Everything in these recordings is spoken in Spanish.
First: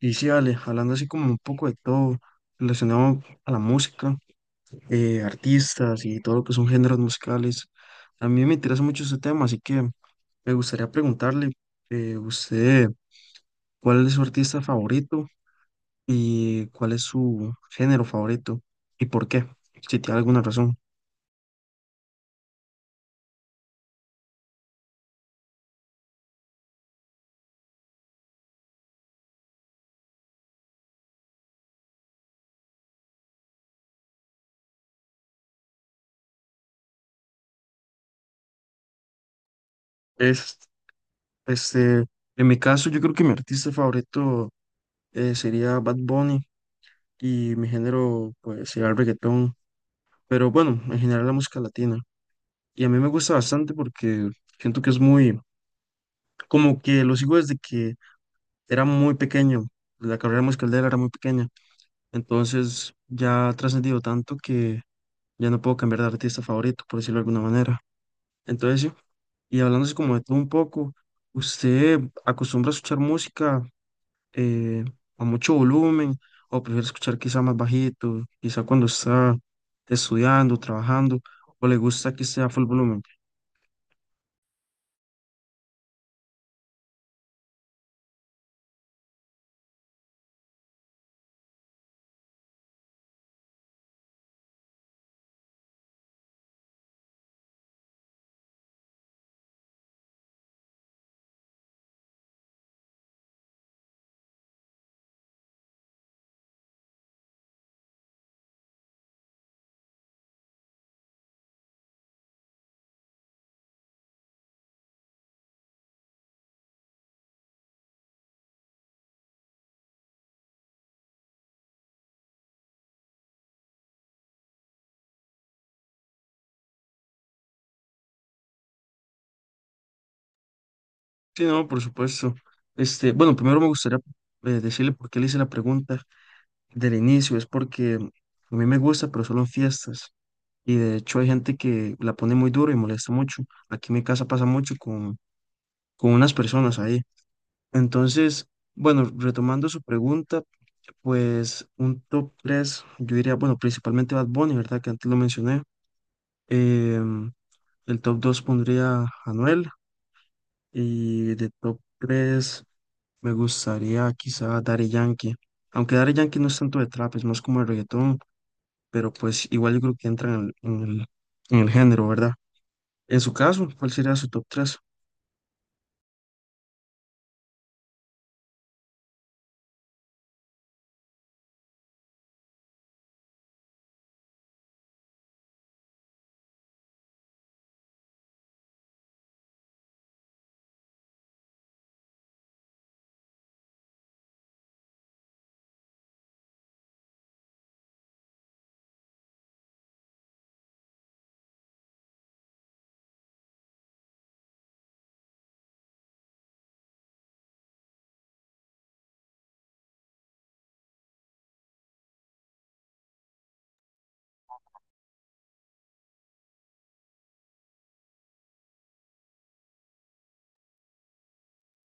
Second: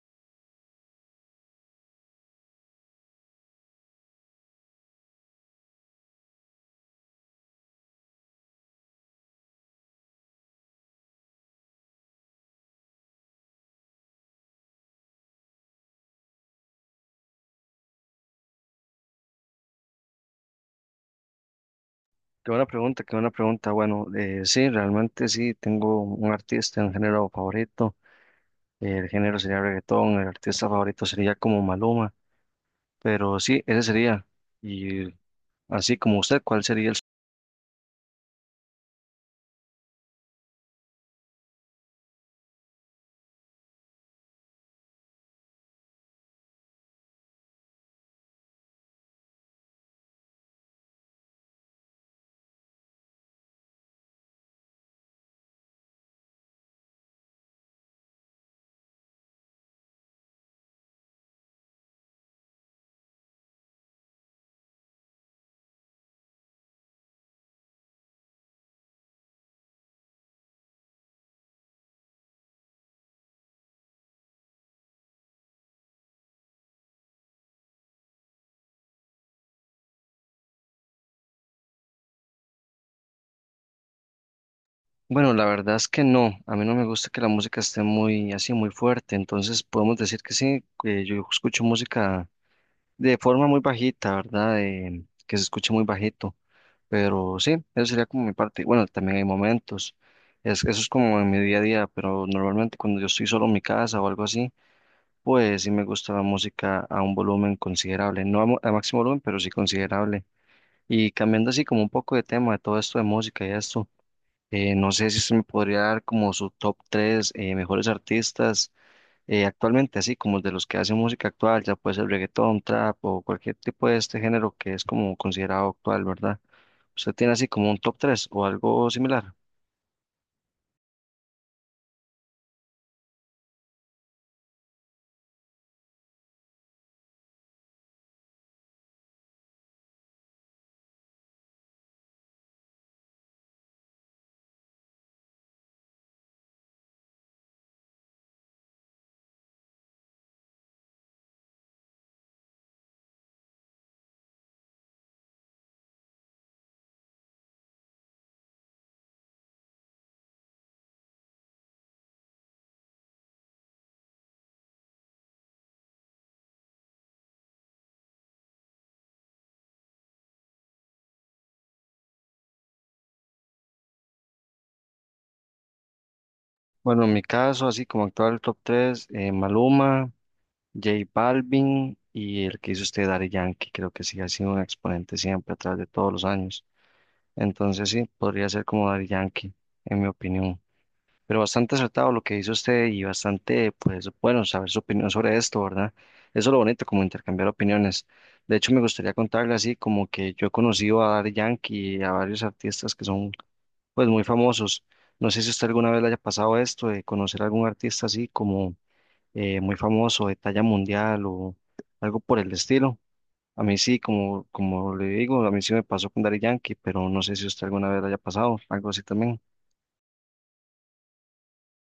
Y sí, Ale, hablando así como un poco de todo, relacionado a la música, artistas y todo lo que son géneros musicales, a mí me interesa mucho ese tema, así que me gustaría preguntarle, usted, ¿cuál es su artista favorito y cuál es su género favorito y por qué? Si tiene alguna razón. Qué buena pregunta, qué buena pregunta. Bueno, sí, realmente sí, tengo un artista, un género favorito. El género sería reggaetón, el artista favorito sería como Maluma, pero sí, ese sería. Y así como usted, ¿cuál sería el... Es, este, en mi caso, yo creo que mi artista favorito sería Bad Bunny y mi género pues, sería el reggaetón, pero bueno, en general la música latina. Y a mí me gusta bastante porque siento que es muy, como que lo sigo desde que era muy pequeño, la carrera musical de él era muy pequeña, entonces ya ha trascendido tanto que ya no puedo cambiar de artista favorito, por decirlo de alguna manera. Entonces, sí, y hablándose como de todo un poco, ¿usted acostumbra a escuchar música eh, a mucho volumen o prefiere escuchar quizá más bajito, quizá cuando está estudiando, trabajando, o le gusta que sea full volumen? Bueno, la verdad es que no, a mí no me gusta que la música esté muy así, muy fuerte, entonces podemos decir que sí, que yo escucho música de forma muy bajita, ¿verdad? Que se escuche muy bajito. Pero sí, eso sería como mi parte. Bueno, también hay momentos. Es, eso es como en mi día a día, pero normalmente cuando yo estoy solo en mi casa o algo así, pues sí me gusta la música a un volumen considerable. No a, mo- A máximo volumen, pero sí considerable. Y cambiando así como un poco de tema de todo esto de música y esto, no sé si usted me podría dar como su top 3 mejores artistas actualmente, así como de los que hacen música actual, ya puede ser reggaetón, trap o cualquier tipo de este género que es como considerado actual, ¿verdad? ¿Usted tiene así como un top 3 o algo similar? Sí, no, por supuesto. Este, bueno, primero me gustaría decirle por qué le hice la pregunta del inicio. Es porque a mí me gusta, pero solo en fiestas. Y de hecho hay gente que la pone muy duro y molesta mucho. Aquí en mi casa pasa mucho con unas personas ahí. Entonces, bueno, retomando su pregunta, pues un top 3 yo diría, bueno, principalmente Bad Bunny, ¿verdad? Que antes lo mencioné. Em, el top 2 pondría a Anuel y de top 3 me gustaría quizá Daddy Yankee, aunque Daddy Yankee no es tanto de trap, es más como de reggaetón, pero pues igual yo creo que entra en el género, ¿verdad? En su caso, ¿cuál sería su top tres? Bueno, en mi caso, así como actual top 3: Maluma, J Balvin y el que hizo usted, Daddy Yankee, creo que sí ha sido un exponente siempre a través de todos los años. Entonces sí, podría ser como Daddy Yankee, en mi opinión. Pero bastante acertado lo que dice usted y bastante, pues, bueno, saber su opinión sobre esto, ¿verdad? Eso es lo bonito, como intercambiar opiniones. De hecho, me gustaría contarle así, como que yo he conocido a Daddy Yankee y a varios artistas que son, pues, muy famosos. No sé si usted alguna vez le haya pasado esto de conocer a algún artista así como muy famoso, de talla mundial o algo por el estilo. A mí sí, como, como le digo, a mí sí me pasó con Daddy Yankee, pero no sé si usted alguna vez le haya pasado algo así también.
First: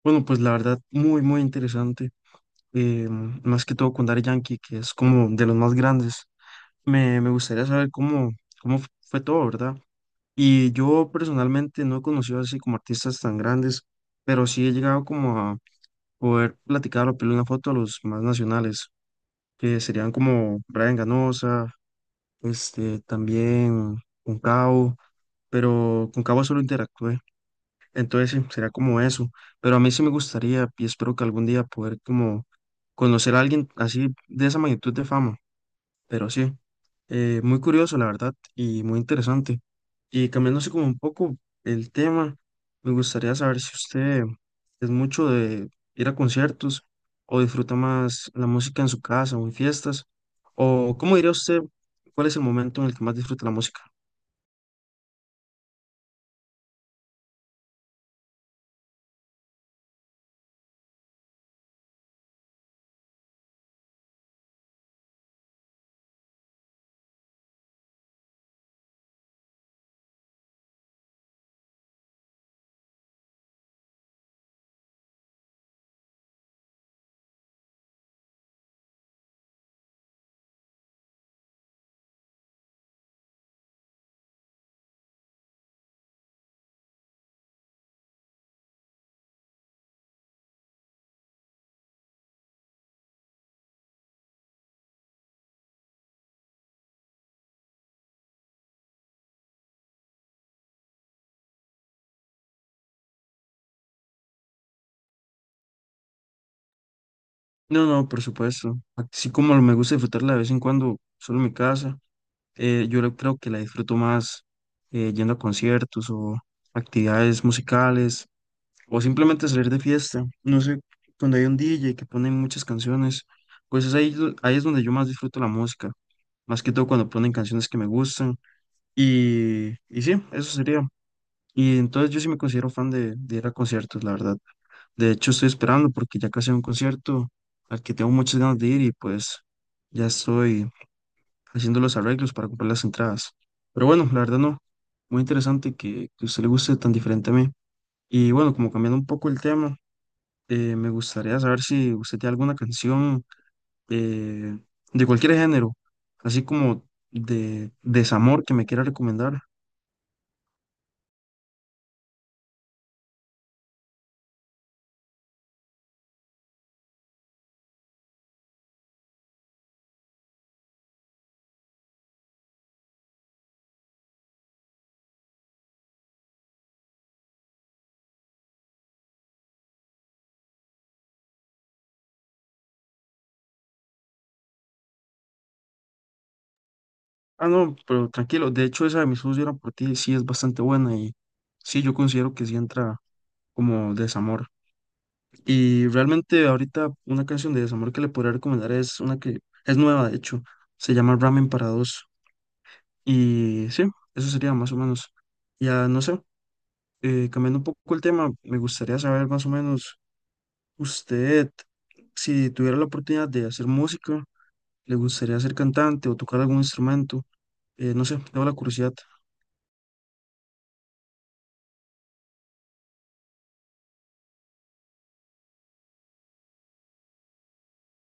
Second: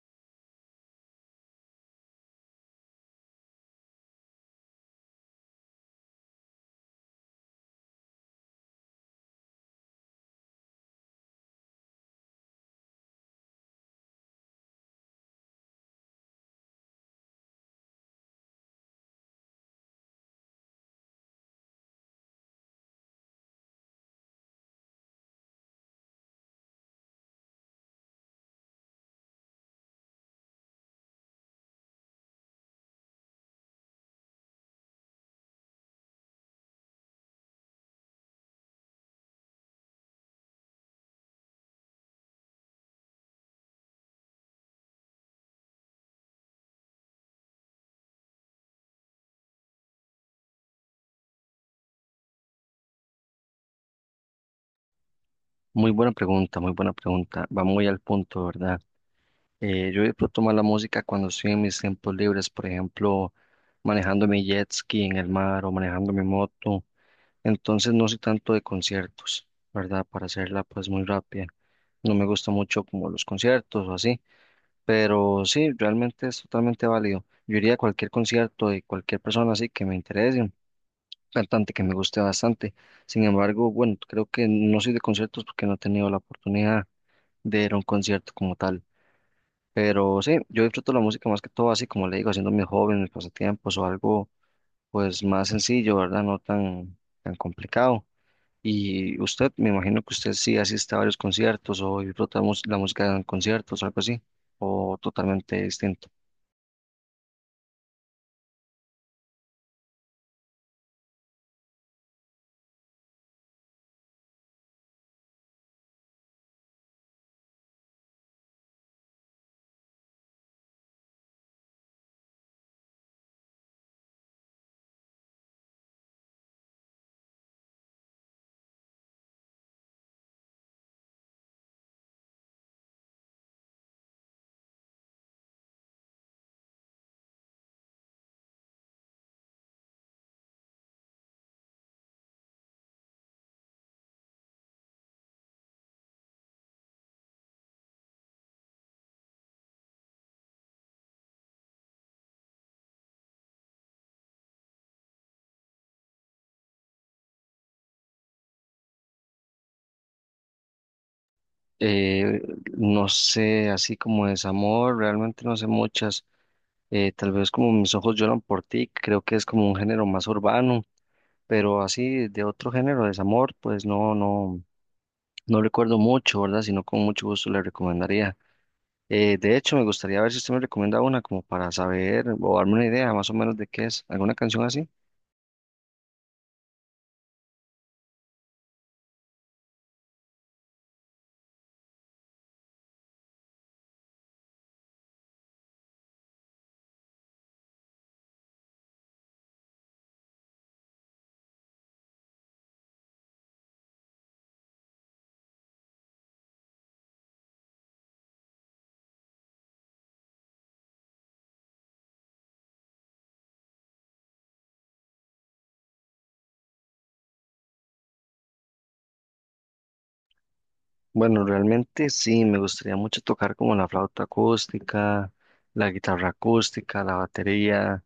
Bueno, pues la verdad, muy, muy interesante, más que todo con Daddy Yankee, que es como de los más grandes. Me gustaría saber cómo, fue todo, ¿verdad? Y yo personalmente no he conocido así como artistas tan grandes, pero sí he llegado como a poder platicar o pedirle una foto a los más nacionales, que serían como Brian Ganosa, este, también Cabo, pero Cabo solo interactué, entonces sí, sería como eso, pero a mí sí me gustaría y espero que algún día poder como conocer a alguien así de esa magnitud de fama. Pero sí, muy curioso, la verdad, y muy interesante. Y cambiándose como un poco el tema, me gustaría saber si usted es mucho de ir a conciertos o disfruta más la música en su casa o en fiestas, o cómo diría usted cuál es el momento en el que más disfruta la música. Muy buena pregunta, muy buena pregunta. Va muy al punto, ¿verdad? Yo disfruto más la música cuando estoy en mis tiempos libres, por ejemplo, manejando mi jet ski en el mar o manejando mi moto. Entonces no soy tanto de conciertos, ¿verdad? Para hacerla pues muy rápida. No me gusta mucho como los conciertos o así, pero sí, realmente es totalmente válido. Yo iría a cualquier concierto de cualquier persona así que me interese, un cantante que me guste bastante. Sin embargo, bueno, creo que no soy de conciertos porque no he tenido la oportunidad de ir a un concierto como tal. Pero sí, yo disfruto la música más que todo, así como le digo, haciendo mis hobbies, mis pasatiempos o algo pues más sencillo, ¿verdad? No tan, tan complicado. Y usted, me imagino que usted sí asiste a varios conciertos o disfruta la música en conciertos o algo así, o totalmente distinto. No, no, por supuesto. Así como me gusta disfrutarla de vez en cuando solo en mi casa, creo que la disfruto más yendo a conciertos o actividades musicales, o simplemente salir de fiesta. No sé, cuando hay un DJ que pone muchas canciones, pues es ahí, ahí es donde yo más disfruto la música. Más que todo cuando ponen canciones que me gustan. Y sí, eso sería. Y entonces yo sí me considero fan de ir a conciertos, la verdad. De hecho, estoy esperando porque ya casi hay un concierto al que tengo muchas ganas de ir y pues ya estoy haciendo los arreglos para comprar las entradas. Pero bueno, la verdad no. Muy interesante que a usted le guste tan diferente a mí. Y bueno, como cambiando un poco el tema, me gustaría saber si usted tiene alguna canción eh, de cualquier género, así como de desamor que me quiera recomendar. Eh, no sé, así como desamor, realmente no sé muchas. Tal vez como Mis ojos lloran por ti, creo que es como un género más urbano, pero así de otro género, desamor, pues no, no. No recuerdo mucho, ¿verdad? Sino con mucho gusto le recomendaría. De hecho, me gustaría ver si usted me recomienda una como para saber o darme una idea más o menos de qué es. ¿Alguna canción así? Ah, no, pero tranquilo. De hecho, esa de Mis ojos lloran por ti sí es bastante buena y sí, yo considero que sí entra como desamor. Y realmente ahorita una canción de desamor que le podría recomendar es una que es nueva, de hecho. Se llama Ramen para dos. Y sí, eso sería más o menos. Ya no sé, cambiando un poco el tema, me gustaría saber más o menos. Usted, si tuviera la oportunidad de hacer música, ¿le gustaría ser cantante o tocar algún instrumento? No sé, tengo la curiosidad. Bueno, realmente sí, me gustaría mucho tocar como la flauta acústica, la guitarra acústica, la batería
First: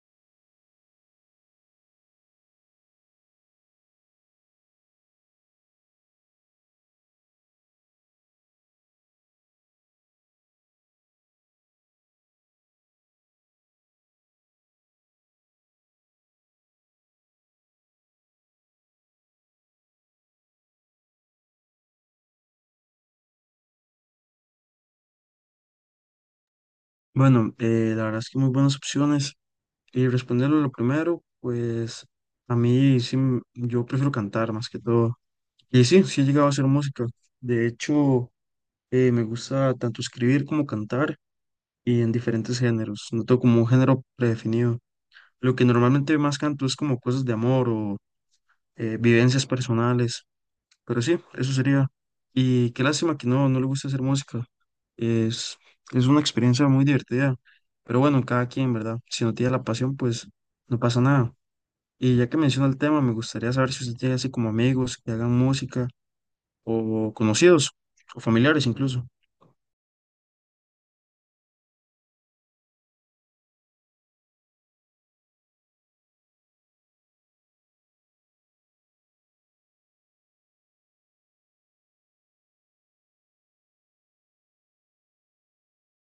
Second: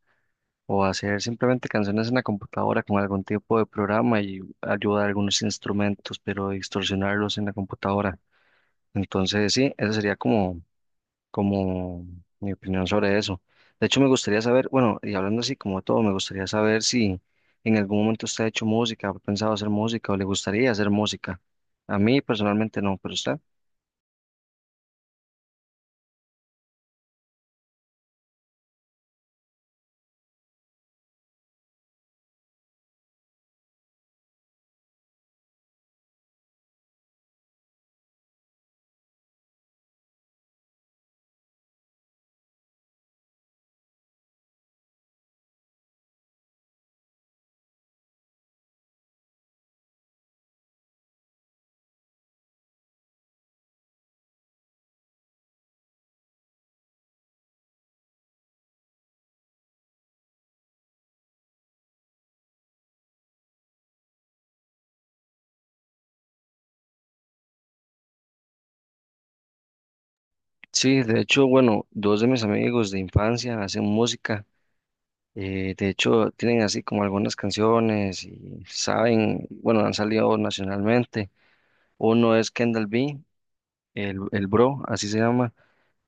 o hacer simplemente canciones en la computadora con algún tipo de programa y ayudar a algunos instrumentos, pero distorsionarlos en la computadora. Entonces sí, esa sería como como mi opinión sobre eso. De hecho, me gustaría saber, bueno, y hablando así como de todo, me gustaría saber si en algún momento usted ha hecho música, ha pensado hacer música o le gustaría hacer música. A mí personalmente no, pero usted. Bueno, la verdad es que muy buenas opciones. Y responderlo lo primero, pues a mí sí, yo prefiero cantar más que todo. Y sí, sí he llegado a hacer música. De hecho, me gusta tanto escribir como cantar y en diferentes géneros. No tengo como un género predefinido. Lo que normalmente más canto es como cosas de amor o vivencias personales. Pero sí, eso sería. Y qué lástima que no, no le gusta hacer música. Es, es una experiencia muy divertida. Pero bueno, cada quien, ¿verdad? Si no tiene la pasión, pues no pasa nada. Y ya que menciona el tema, me gustaría saber si usted tiene así como amigos que hagan música o conocidos o familiares incluso. Sí, de hecho, bueno, dos de mis amigos de infancia hacen música. De hecho, tienen así como algunas canciones y saben, bueno, han salido nacionalmente. Uno es Kendall B, el Bro, así se llama.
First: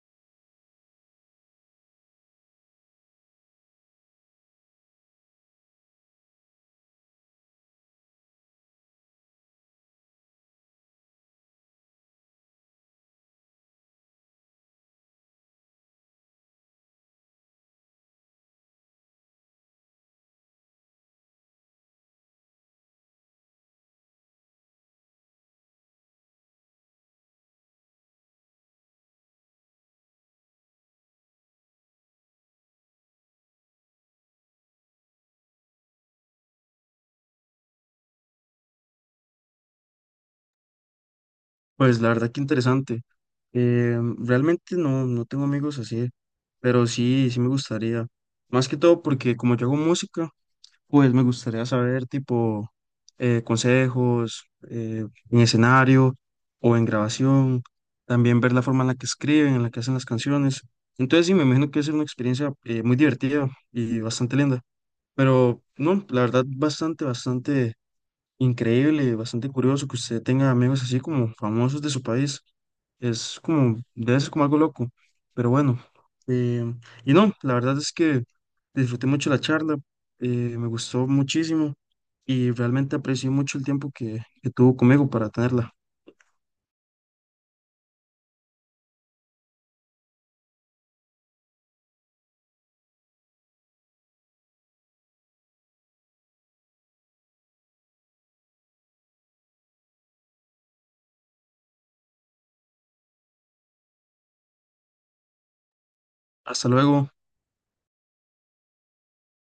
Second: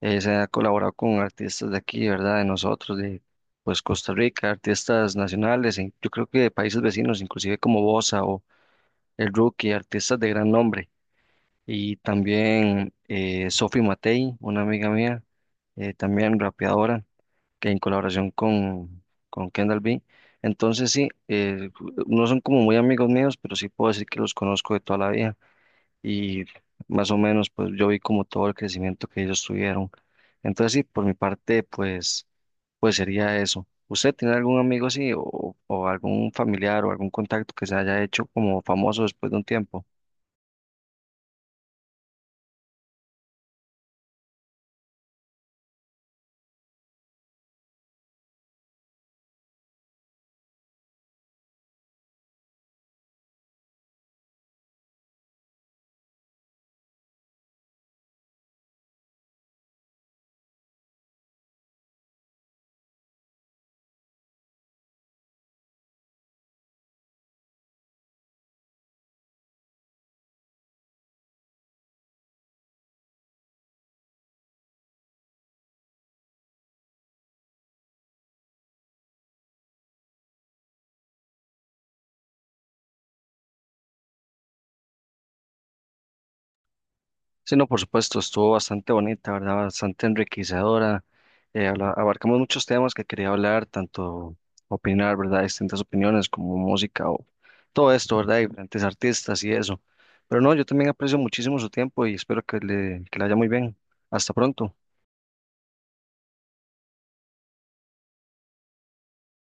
Se ha colaborado con artistas de aquí, ¿verdad? De nosotros, de pues Costa Rica, artistas nacionales, e yo creo que de países vecinos, inclusive como Bosa o El Rookie, artistas de gran nombre. Y también Sophie Matei, una amiga mía, también rapeadora, que en colaboración con Kendall B. Entonces sí, no son como muy amigos míos, pero sí puedo decir que los conozco de toda la vida y más o menos pues yo vi como todo el crecimiento que ellos tuvieron. Entonces sí, por mi parte pues sería eso. ¿Usted tiene algún amigo así o algún familiar o algún contacto que se haya hecho como famoso después de un tiempo? Pues la verdad que interesante. Realmente no, no tengo amigos así, pero sí, sí me gustaría. Más que todo porque como yo hago música, pues me gustaría saber, tipo, consejos en escenario o en grabación, también ver la forma en la que escriben, en la que hacen las canciones. Entonces, sí, me imagino que es una experiencia muy divertida y bastante linda. Pero, no, la verdad, bastante, bastante increíble, bastante curioso que usted tenga amigos así como famosos de su país. Es como, debe ser como algo loco, pero bueno. eh, y no, la verdad es que disfruté mucho la charla, me gustó muchísimo y realmente aprecié mucho el tiempo que tuvo conmigo para tenerla. Sí, no, por supuesto, estuvo bastante bonita, ¿verdad? Bastante enriquecedora. Abarcamos muchos temas que quería hablar, tanto opinar, ¿verdad? Distintas opiniones como música o todo esto, ¿verdad? Y diferentes artistas y eso. Pero no, yo también aprecio muchísimo su tiempo y espero que que le haya muy bien. Hasta pronto. Hasta luego.